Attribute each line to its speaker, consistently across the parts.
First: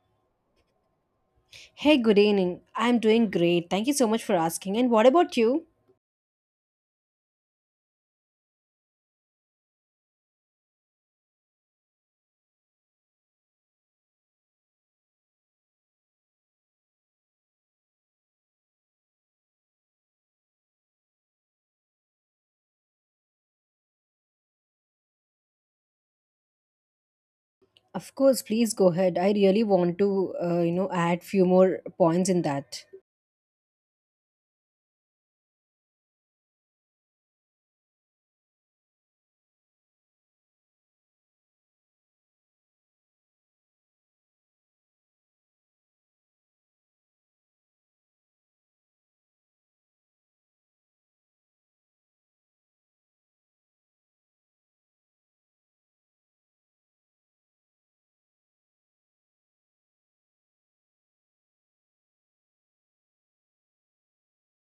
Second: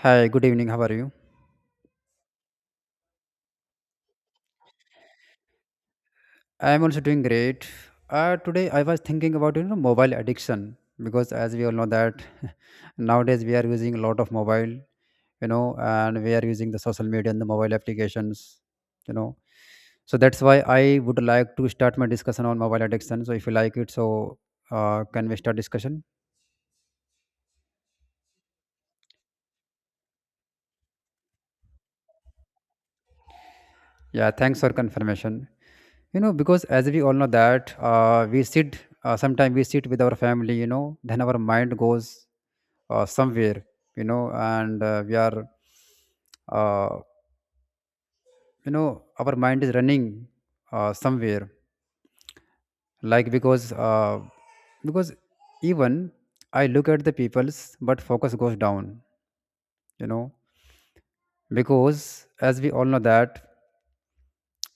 Speaker 1: Hi, good evening. How are you?
Speaker 2: Hey, good evening. I'm doing great. Thank you so much for asking. And what about you?
Speaker 1: I am also doing great. Today I was thinking about mobile addiction because as we all know that nowadays we are using a lot of mobile, and we are using the social media and the mobile applications, you know. So that's why I would like to start my discussion on mobile addiction. So if you like it, can we start discussion?
Speaker 2: Of course, please go ahead. I really want to, add few more points in that.
Speaker 1: Yeah, thanks for confirmation. Because as we all know that we sit, sometimes we sit with our family, then our mind goes somewhere, and we are uh, you know our mind is running somewhere, like because because even I look at the people's but focus goes down you know because as we all know that,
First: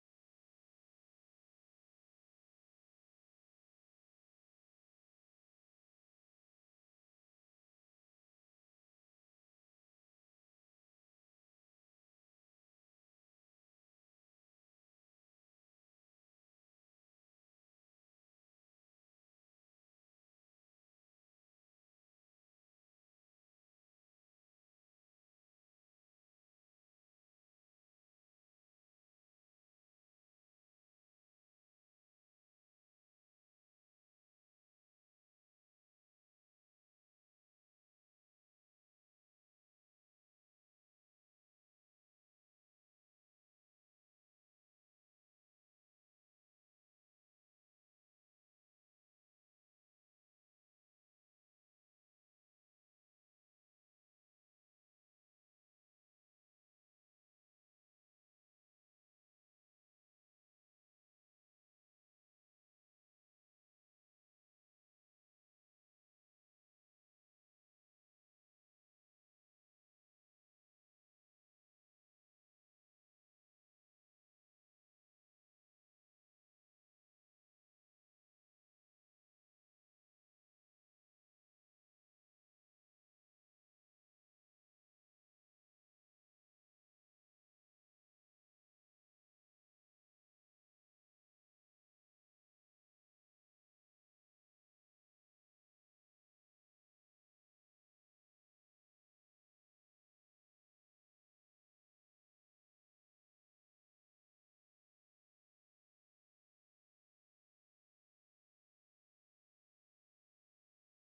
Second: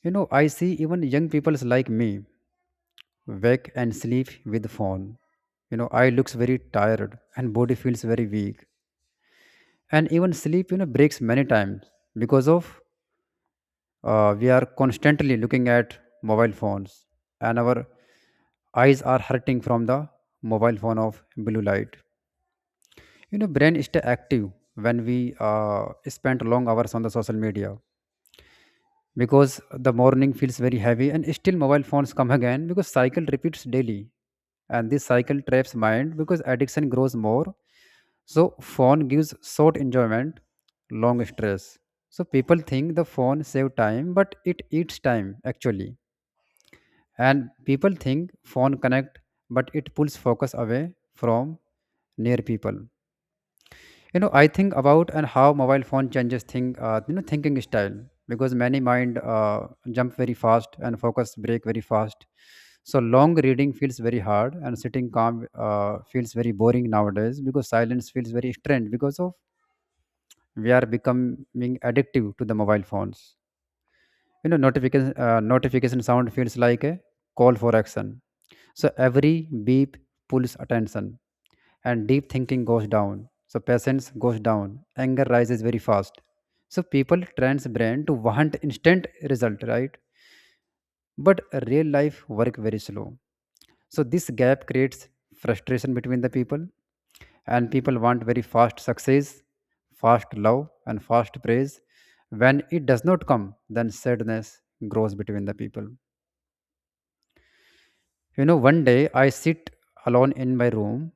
Speaker 1: I see even young people's like me wake and sleep with phone. Eye looks very tired and body feels very weak, and even sleep breaks many times because of. We are constantly looking at mobile phones, and our eyes are hurting from the mobile phone of blue light. You know, brain stay active when we spend long hours on the social media because the morning feels very heavy, and still mobile phones come again because cycle repeats daily, and this cycle traps mind because addiction grows more. So phone gives short enjoyment, long stress. So people think the phone save time, but it eats time actually. And people think phone connect, but it pulls focus away from near people. You know, I think about and how mobile phone changes thing, thinking style because many mind jump very fast and focus break very fast. So long reading feels very hard, and sitting calm feels very boring nowadays because silence feels very strange because of we are becoming addictive to the mobile phones. Notification sound feels like a call for action. So every beep pulls attention and deep thinking goes down, so patience goes down, anger rises very fast. So people trains brain to want instant result, right? But real life work very slow, so this gap creates frustration between the people, and people want very fast success, fast love and fast praise. When it does not come, then sadness grows between the people. One day I sit alone in my room.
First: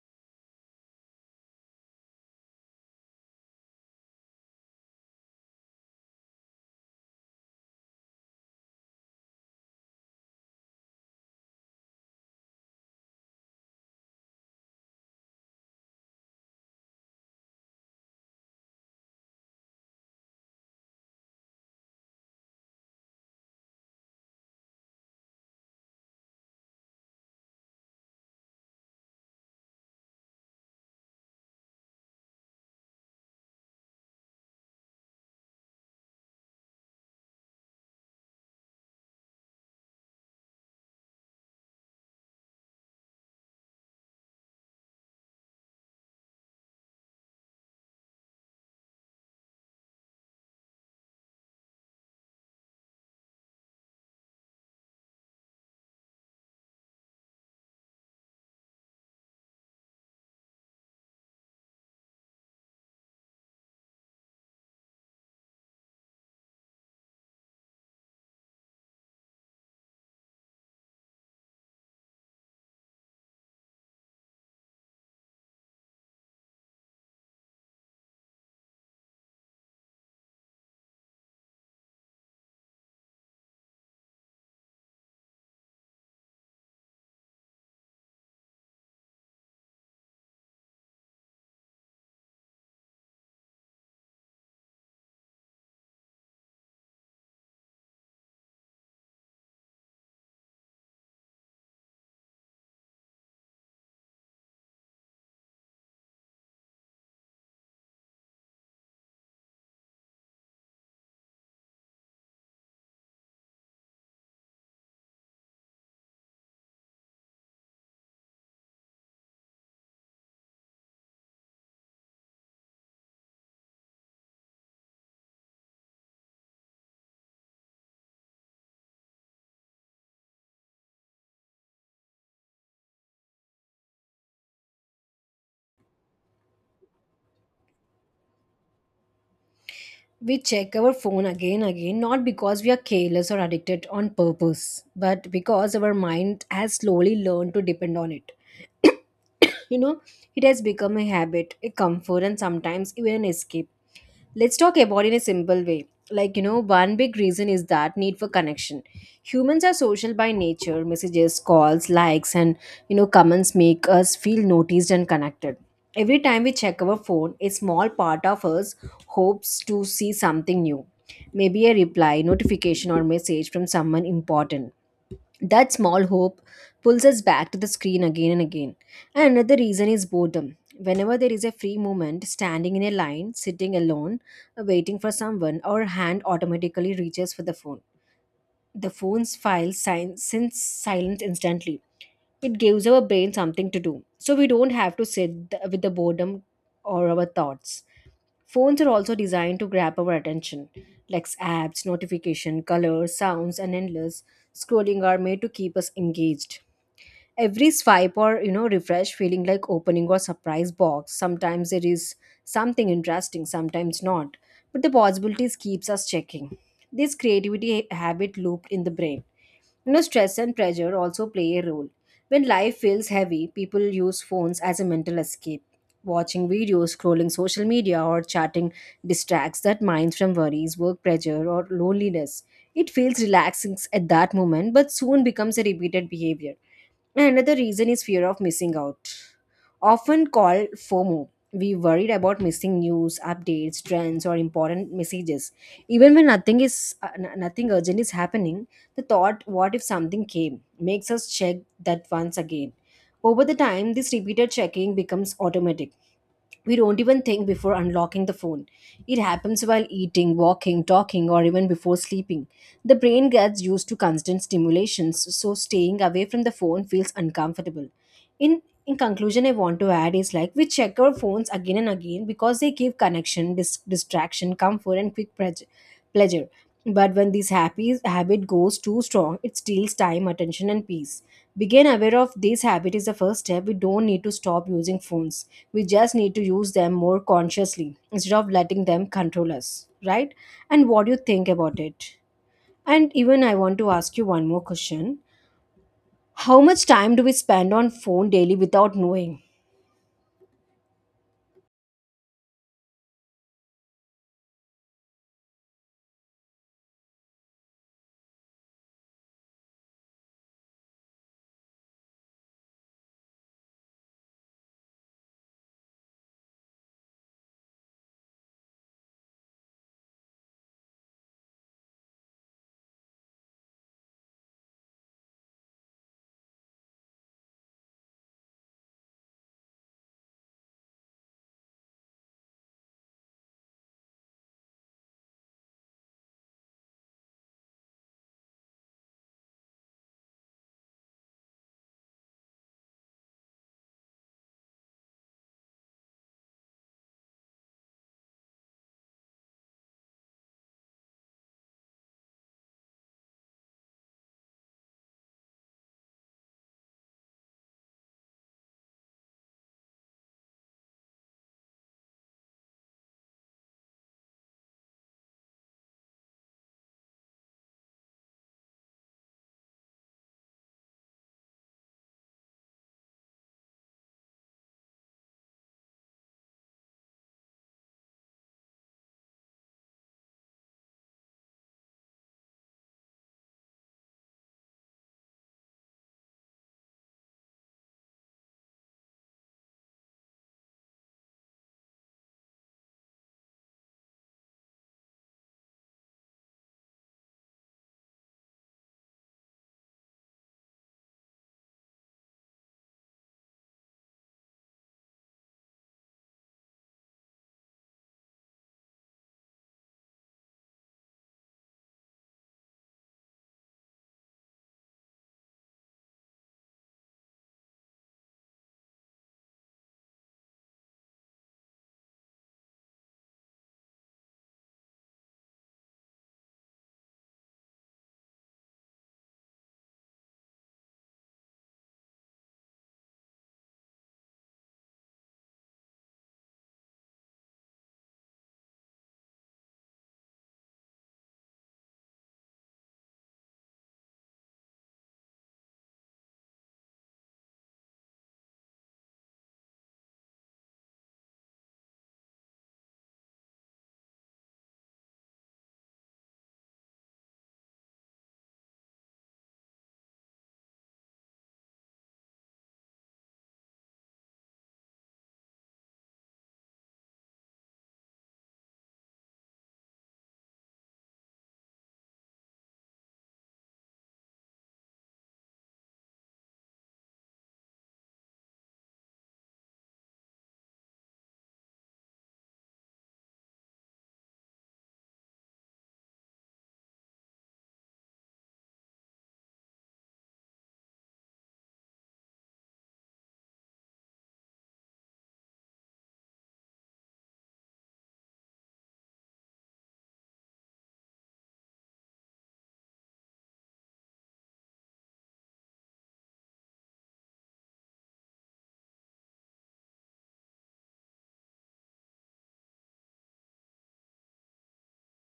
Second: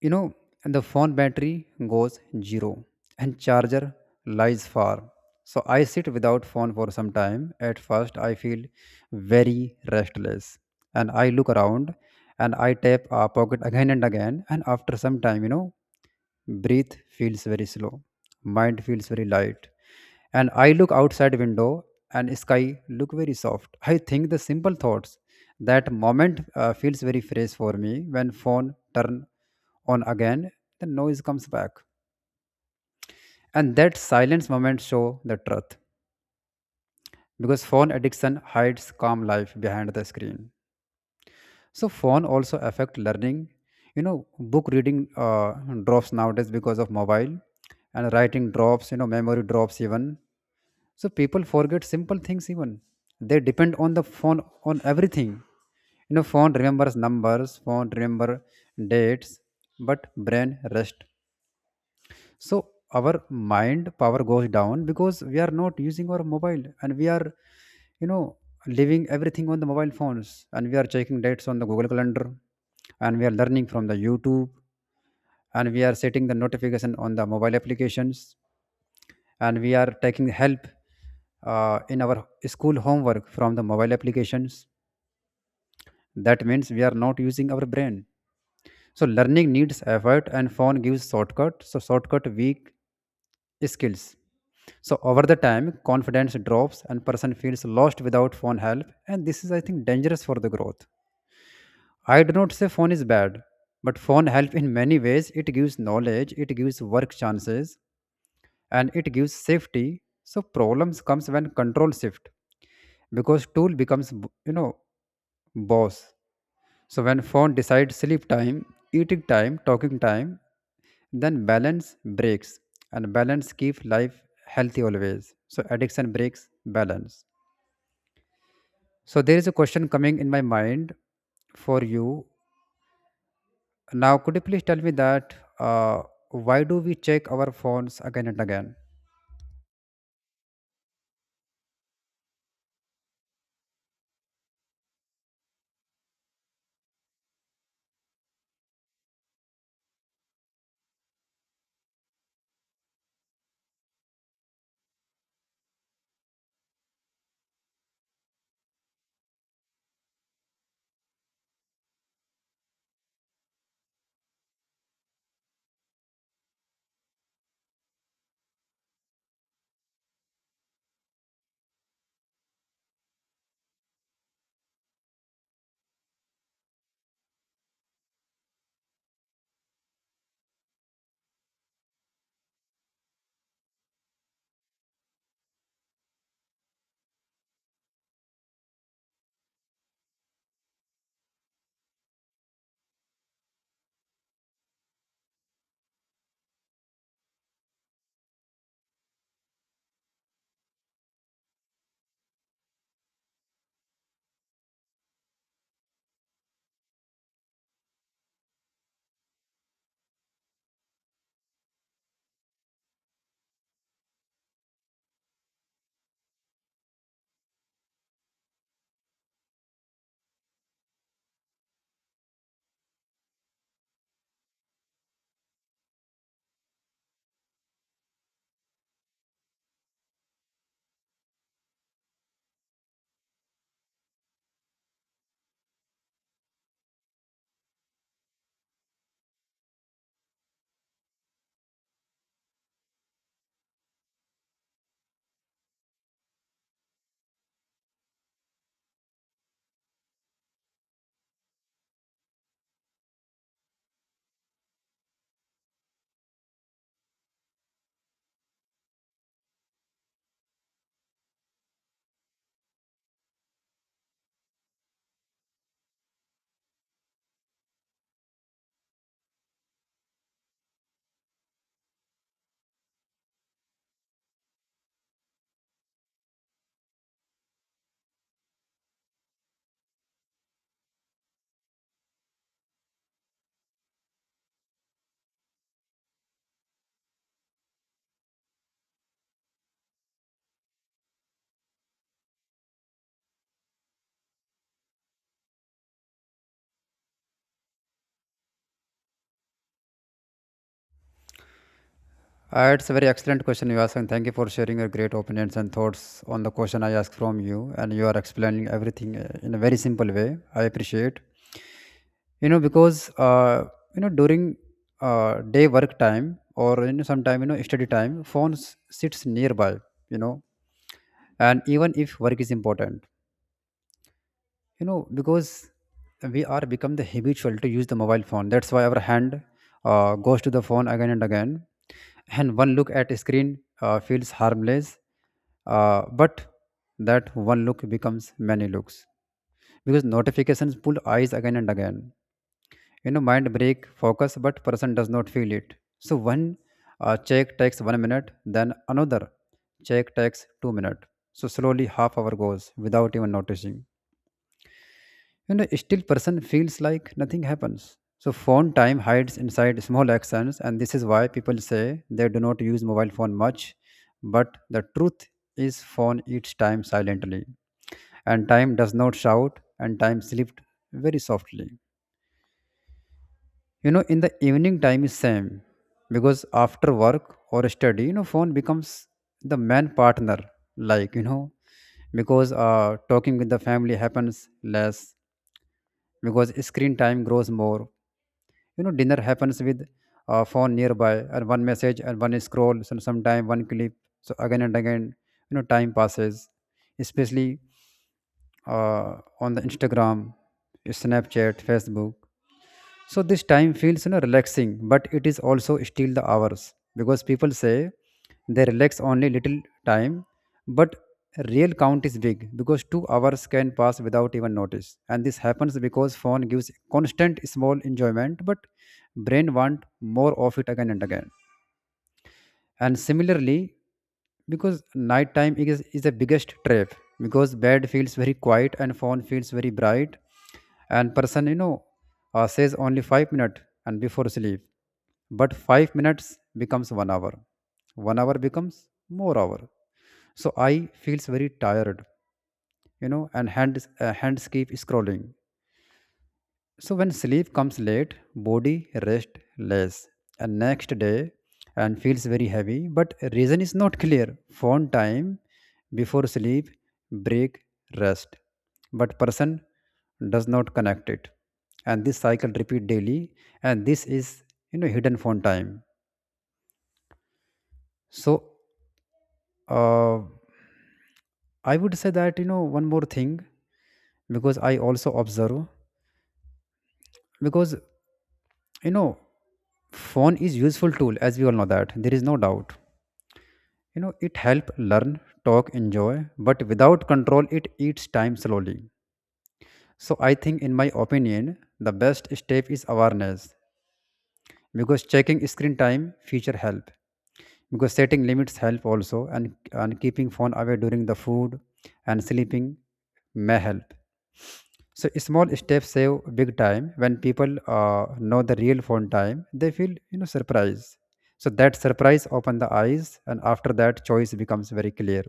Speaker 1: You know, the phone battery goes zero and charger lies far. So I sit without phone for some time. At first, I feel very restless, and I look around, and I tap a pocket again and again. And after some time, breath feels very slow, mind feels very light, and I look outside window, and sky look very soft. I think the simple thoughts. That moment feels very fresh for me. When phone turn on again, the noise comes back, and that silence moment show the truth because phone addiction hides calm life behind the screen. So phone also affect learning. you know book reading uh, drops nowadays because of mobile, and writing drops. Memory drops even. So people forget simple things even, they depend on the phone on everything. Phone remembers numbers, phone remember dates, but brain rest. So our mind power goes down because we are not using our mobile, and we are you know leaving everything on the mobile phones, and we are checking dates on the Google calendar, and we are learning from the YouTube, and we are setting the notification on the mobile applications, and we are taking help in our school homework from the mobile applications. That means we are not using our brain. So learning needs effort and phone gives shortcut. So shortcut weak skills. So over the time, confidence drops and person feels lost without phone help. And this is, I think, dangerous for the growth. I do not say phone is bad, but phone help in many ways. It gives knowledge, it gives work chances, and it gives safety. So problems comes when control shift because tool becomes, boss. So when phone decides sleep time, eating time, talking time, then balance breaks, and balance keep life healthy always. So addiction breaks balance. So there is a question coming in my mind for you. Now, could you please tell me that, why do we check our phones again and again?
Speaker 2: We check our phone again again not because we are careless or addicted on purpose, but because our mind has slowly learned to depend on it. you know, it has become a habit, a comfort, and sometimes even an escape. Let's talk about in a simple way. One big reason is that need for connection. Humans are social by nature. Messages, calls, likes, and, comments make us feel noticed and connected. Every time we check our phone, a small part of us hopes to see something new. Maybe a reply, notification, or message from someone important. That small hope pulls us back to the screen again and again. And another reason is boredom. Whenever there is a free moment, standing in a line, sitting alone, waiting for someone, our hand automatically reaches for the phone. The phone's file sign, since silent instantly. It gives our brain something to do, so we don't have to sit with the boredom or our thoughts. Phones are also designed to grab our attention, like apps, notification, colors, sounds, and endless scrolling are made to keep us engaged. Every swipe or refresh feeling like opening or surprise box. Sometimes there is something interesting, sometimes not, but the possibilities keeps us checking. This creativity habit looped in the brain. You know, stress and pressure also play a role. When life feels heavy, people use phones as a mental escape. Watching videos, scrolling social media, or chatting distracts that minds from worries, work pressure, or loneliness. It feels relaxing at that moment, but soon becomes a repeated behavior. And another reason is fear of missing out, often called FOMO. We worried about missing news, updates, trends, or important messages. Even when nothing is nothing urgent is happening, the thought "what if something came" makes us check that once again. Over the time, this repeated checking becomes automatic. We don't even think before unlocking the phone. It happens while eating, walking, talking, or even before sleeping. The brain gets used to constant stimulations, so staying away from the phone feels uncomfortable. In conclusion, I want to add is like we check our phones again and again because they give connection, distraction, comfort, and quick pleasure. But when this happy habit goes too strong, it steals time, attention, and peace. Begin aware of this habit is the first step. We don't need to stop using phones. We just need to use them more consciously instead of letting them control us, right? And what do you think about it? And even I want to ask you one more question. How much time do we spend on phone daily without knowing?
Speaker 1: It's a very excellent question you asked, and thank you for sharing your great opinions and thoughts on the question I asked from you. And you are explaining everything in a very simple way. I appreciate. Because during day work time, or sometime, study time, phones sits nearby. You know, and even if work is important, you know because we are become the habitual to use the mobile phone, that's why our hand goes to the phone again and again. And one look at a screen feels harmless, but that one look becomes many looks because notifications pull eyes again and again. Mind break focus but person does not feel it. So one check takes one minute, then another check takes 2 minutes, so slowly half hour goes without even noticing. Still person feels like nothing happens. So phone time hides inside small actions, and this is why people say they do not use mobile phone much. But the truth is, phone eats time silently, and time does not shout, and time slept very softly. You know, in the evening time is same, because after work or study, phone becomes the main partner. Like, because talking with the family happens less because screen time grows more. Dinner happens with a phone nearby, and one message and one scroll and sometime one clip, so again and again. Time passes, especially uh, on the Instagram, Snapchat, Facebook. So this time feels, relaxing, but it is also still the hours because people say they relax only little time, but real count is big because 2 hours can pass without even notice. And this happens because phone gives constant small enjoyment, but brain want more of it again and again. And similarly, because nighttime is the biggest trap because bed feels very quiet and phone feels very bright, and person, says only 5 minutes and before sleep, but 5 minutes becomes one hour, one hour becomes more hour. So I feels very tired. And hands keep scrolling. So when sleep comes late, body rests less, and next day and feels very heavy, but reason is not clear. Phone time before sleep, break, rest. But person does not connect it. And this cycle repeat daily, and this is, hidden phone time. So, uh, I would say that, one more thing, because I also observe, because, you know phone is useful tool, as we all know that there is no doubt. It help learn, talk, enjoy, but without control it eats time slowly. So I think, in my opinion, the best step is awareness, because checking screen time feature help, because setting limits help also, and keeping phone away during the food and sleeping may help. So small steps save big time. When people know the real phone time, they feel, surprise. So that surprise open the eyes, and after that choice becomes very clear.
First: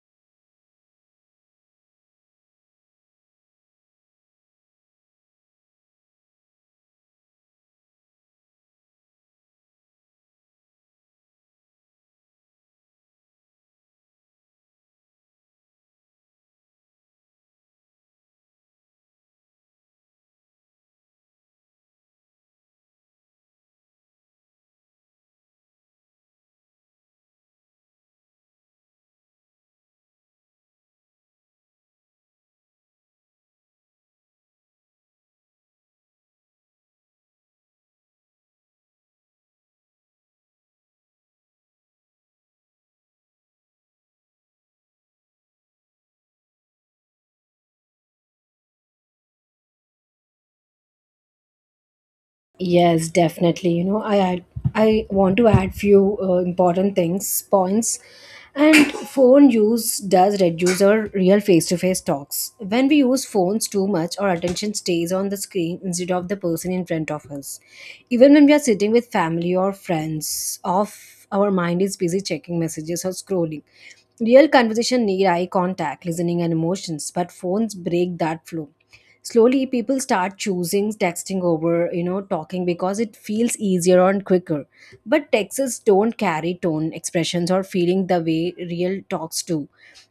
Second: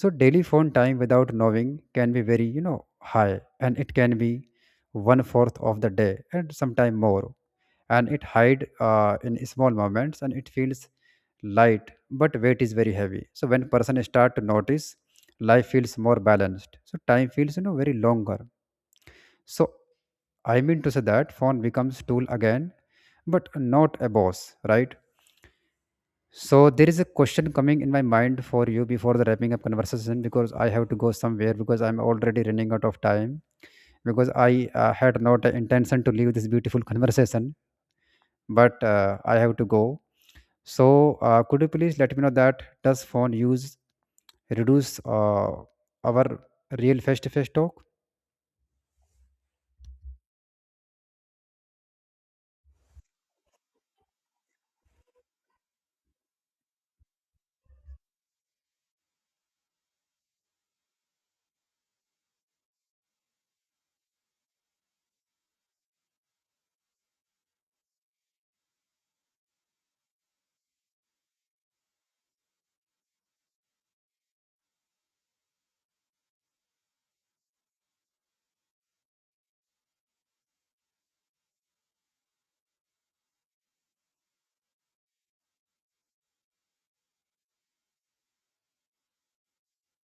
Speaker 1: So daily phone time without knowing can be very, high, and it can be one fourth of the day and sometime more, and it hide in small moments, and it feels light but weight is very heavy. So when person start to notice, life feels more balanced, so time feels, very longer. So I mean to say that phone becomes tool again, but not a boss, right? So there is a question coming in my mind for you before the wrapping up conversation, because I have to go somewhere because I'm already running out of time, because I had not the intention to leave this beautiful conversation, but I have to go. So could you please let me know that, does phone use reduce our real face-to-face talk?
Speaker 2: Yes, definitely. I want to add few important things points. And phone use does reduce our real face-to-face talks. When we use phones too much, our attention stays on the screen instead of the person in front of us. Even when we are sitting with family or friends, off our mind is busy checking messages or scrolling. Real conversation need eye contact, listening, and emotions, but phones break that flow. Slowly people start choosing texting over talking because it feels easier and quicker, but texts don't carry tone, expressions, or feeling the way real talks do.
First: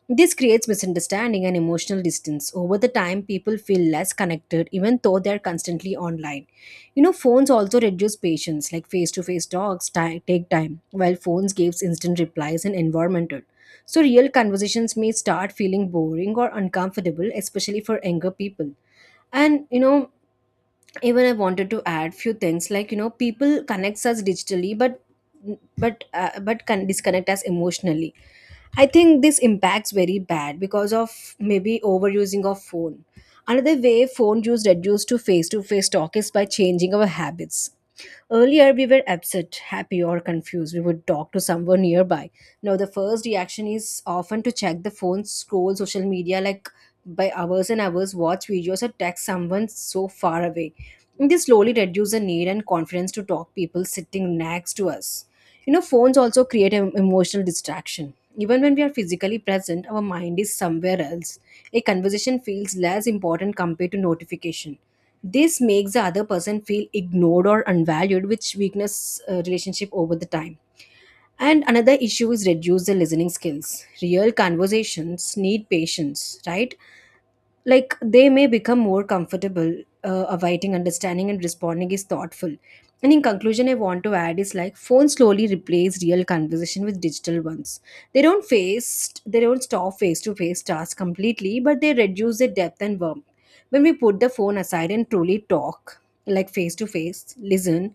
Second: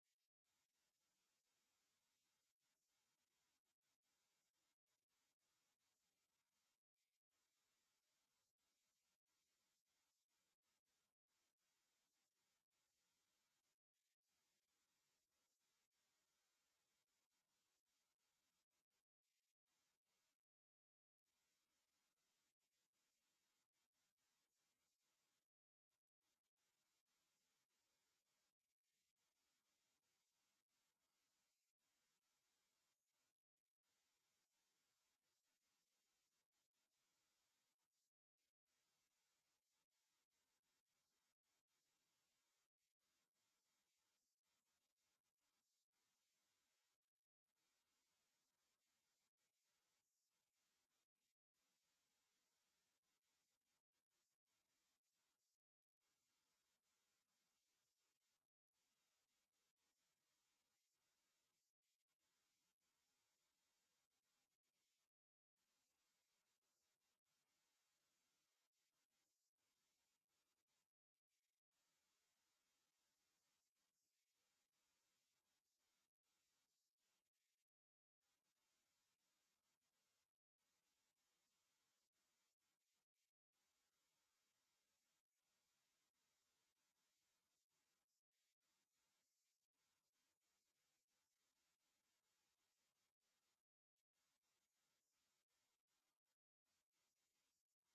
Speaker 2: This creates misunderstanding and emotional distance. Over the time, people feel less connected even though they're constantly online. You know, phones also reduce patience. Like face-to-face talks take time, while phones gives instant replies and environmental. So real conversations may start feeling boring or uncomfortable, especially for younger people. And even I wanted to add few things. People connects us digitally, but can disconnect us emotionally. I think this impacts very bad because of maybe overusing of phone. Another way phone use reduced to face talk is by changing our habits. Earlier, we were upset, happy, or confused. We would talk to someone nearby. Now, the first reaction is often to check the phone, scroll social media like by hours and hours, watch videos, or text someone so far away. This slowly reduces the need and confidence to talk people sitting next to us. You know, phones also create an emotional distraction. Even when we are physically present, our mind is somewhere else. A conversation feels less important compared to notification. This makes the other person feel ignored or unvalued, which weakness relationship over the time. And another issue is reduce the listening skills. Real conversations need patience, right? Like they may become more comfortable, awaiting understanding and responding is thoughtful. And in conclusion, I want to add is like phones slowly replace real conversation with digital ones. They don't face they don't stop face to face tasks completely, but they reduce their depth and warmth. When we put the phone aside and truly talk, like face to face, listen,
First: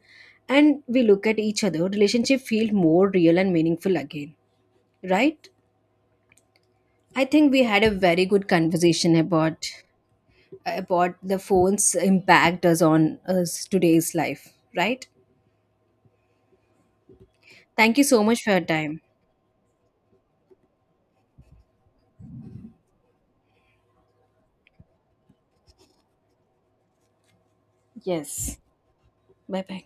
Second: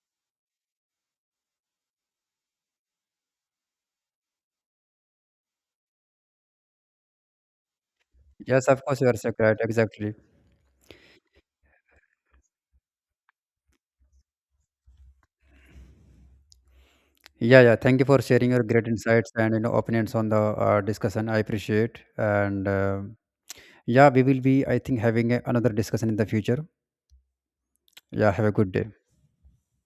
Speaker 2: and we look at each other, relationship feel more real and meaningful again, right? I think we had a very good
Speaker 1: Yes, of course you
Speaker 2: conversation
Speaker 1: are so correct. Exactly.
Speaker 2: about the phone's impact does on us today's life, right?
Speaker 1: Yeah, yeah.
Speaker 2: Thank
Speaker 1: Thank
Speaker 2: you
Speaker 1: you for
Speaker 2: so much for
Speaker 1: sharing
Speaker 2: your
Speaker 1: your great
Speaker 2: time.
Speaker 1: insights and, opinions on the discussion. I appreciate and. Yeah, we will be, I think, having another discussion in the future. Yeah, have a
Speaker 2: Yes.
Speaker 1: good day.
Speaker 2: Bye bye.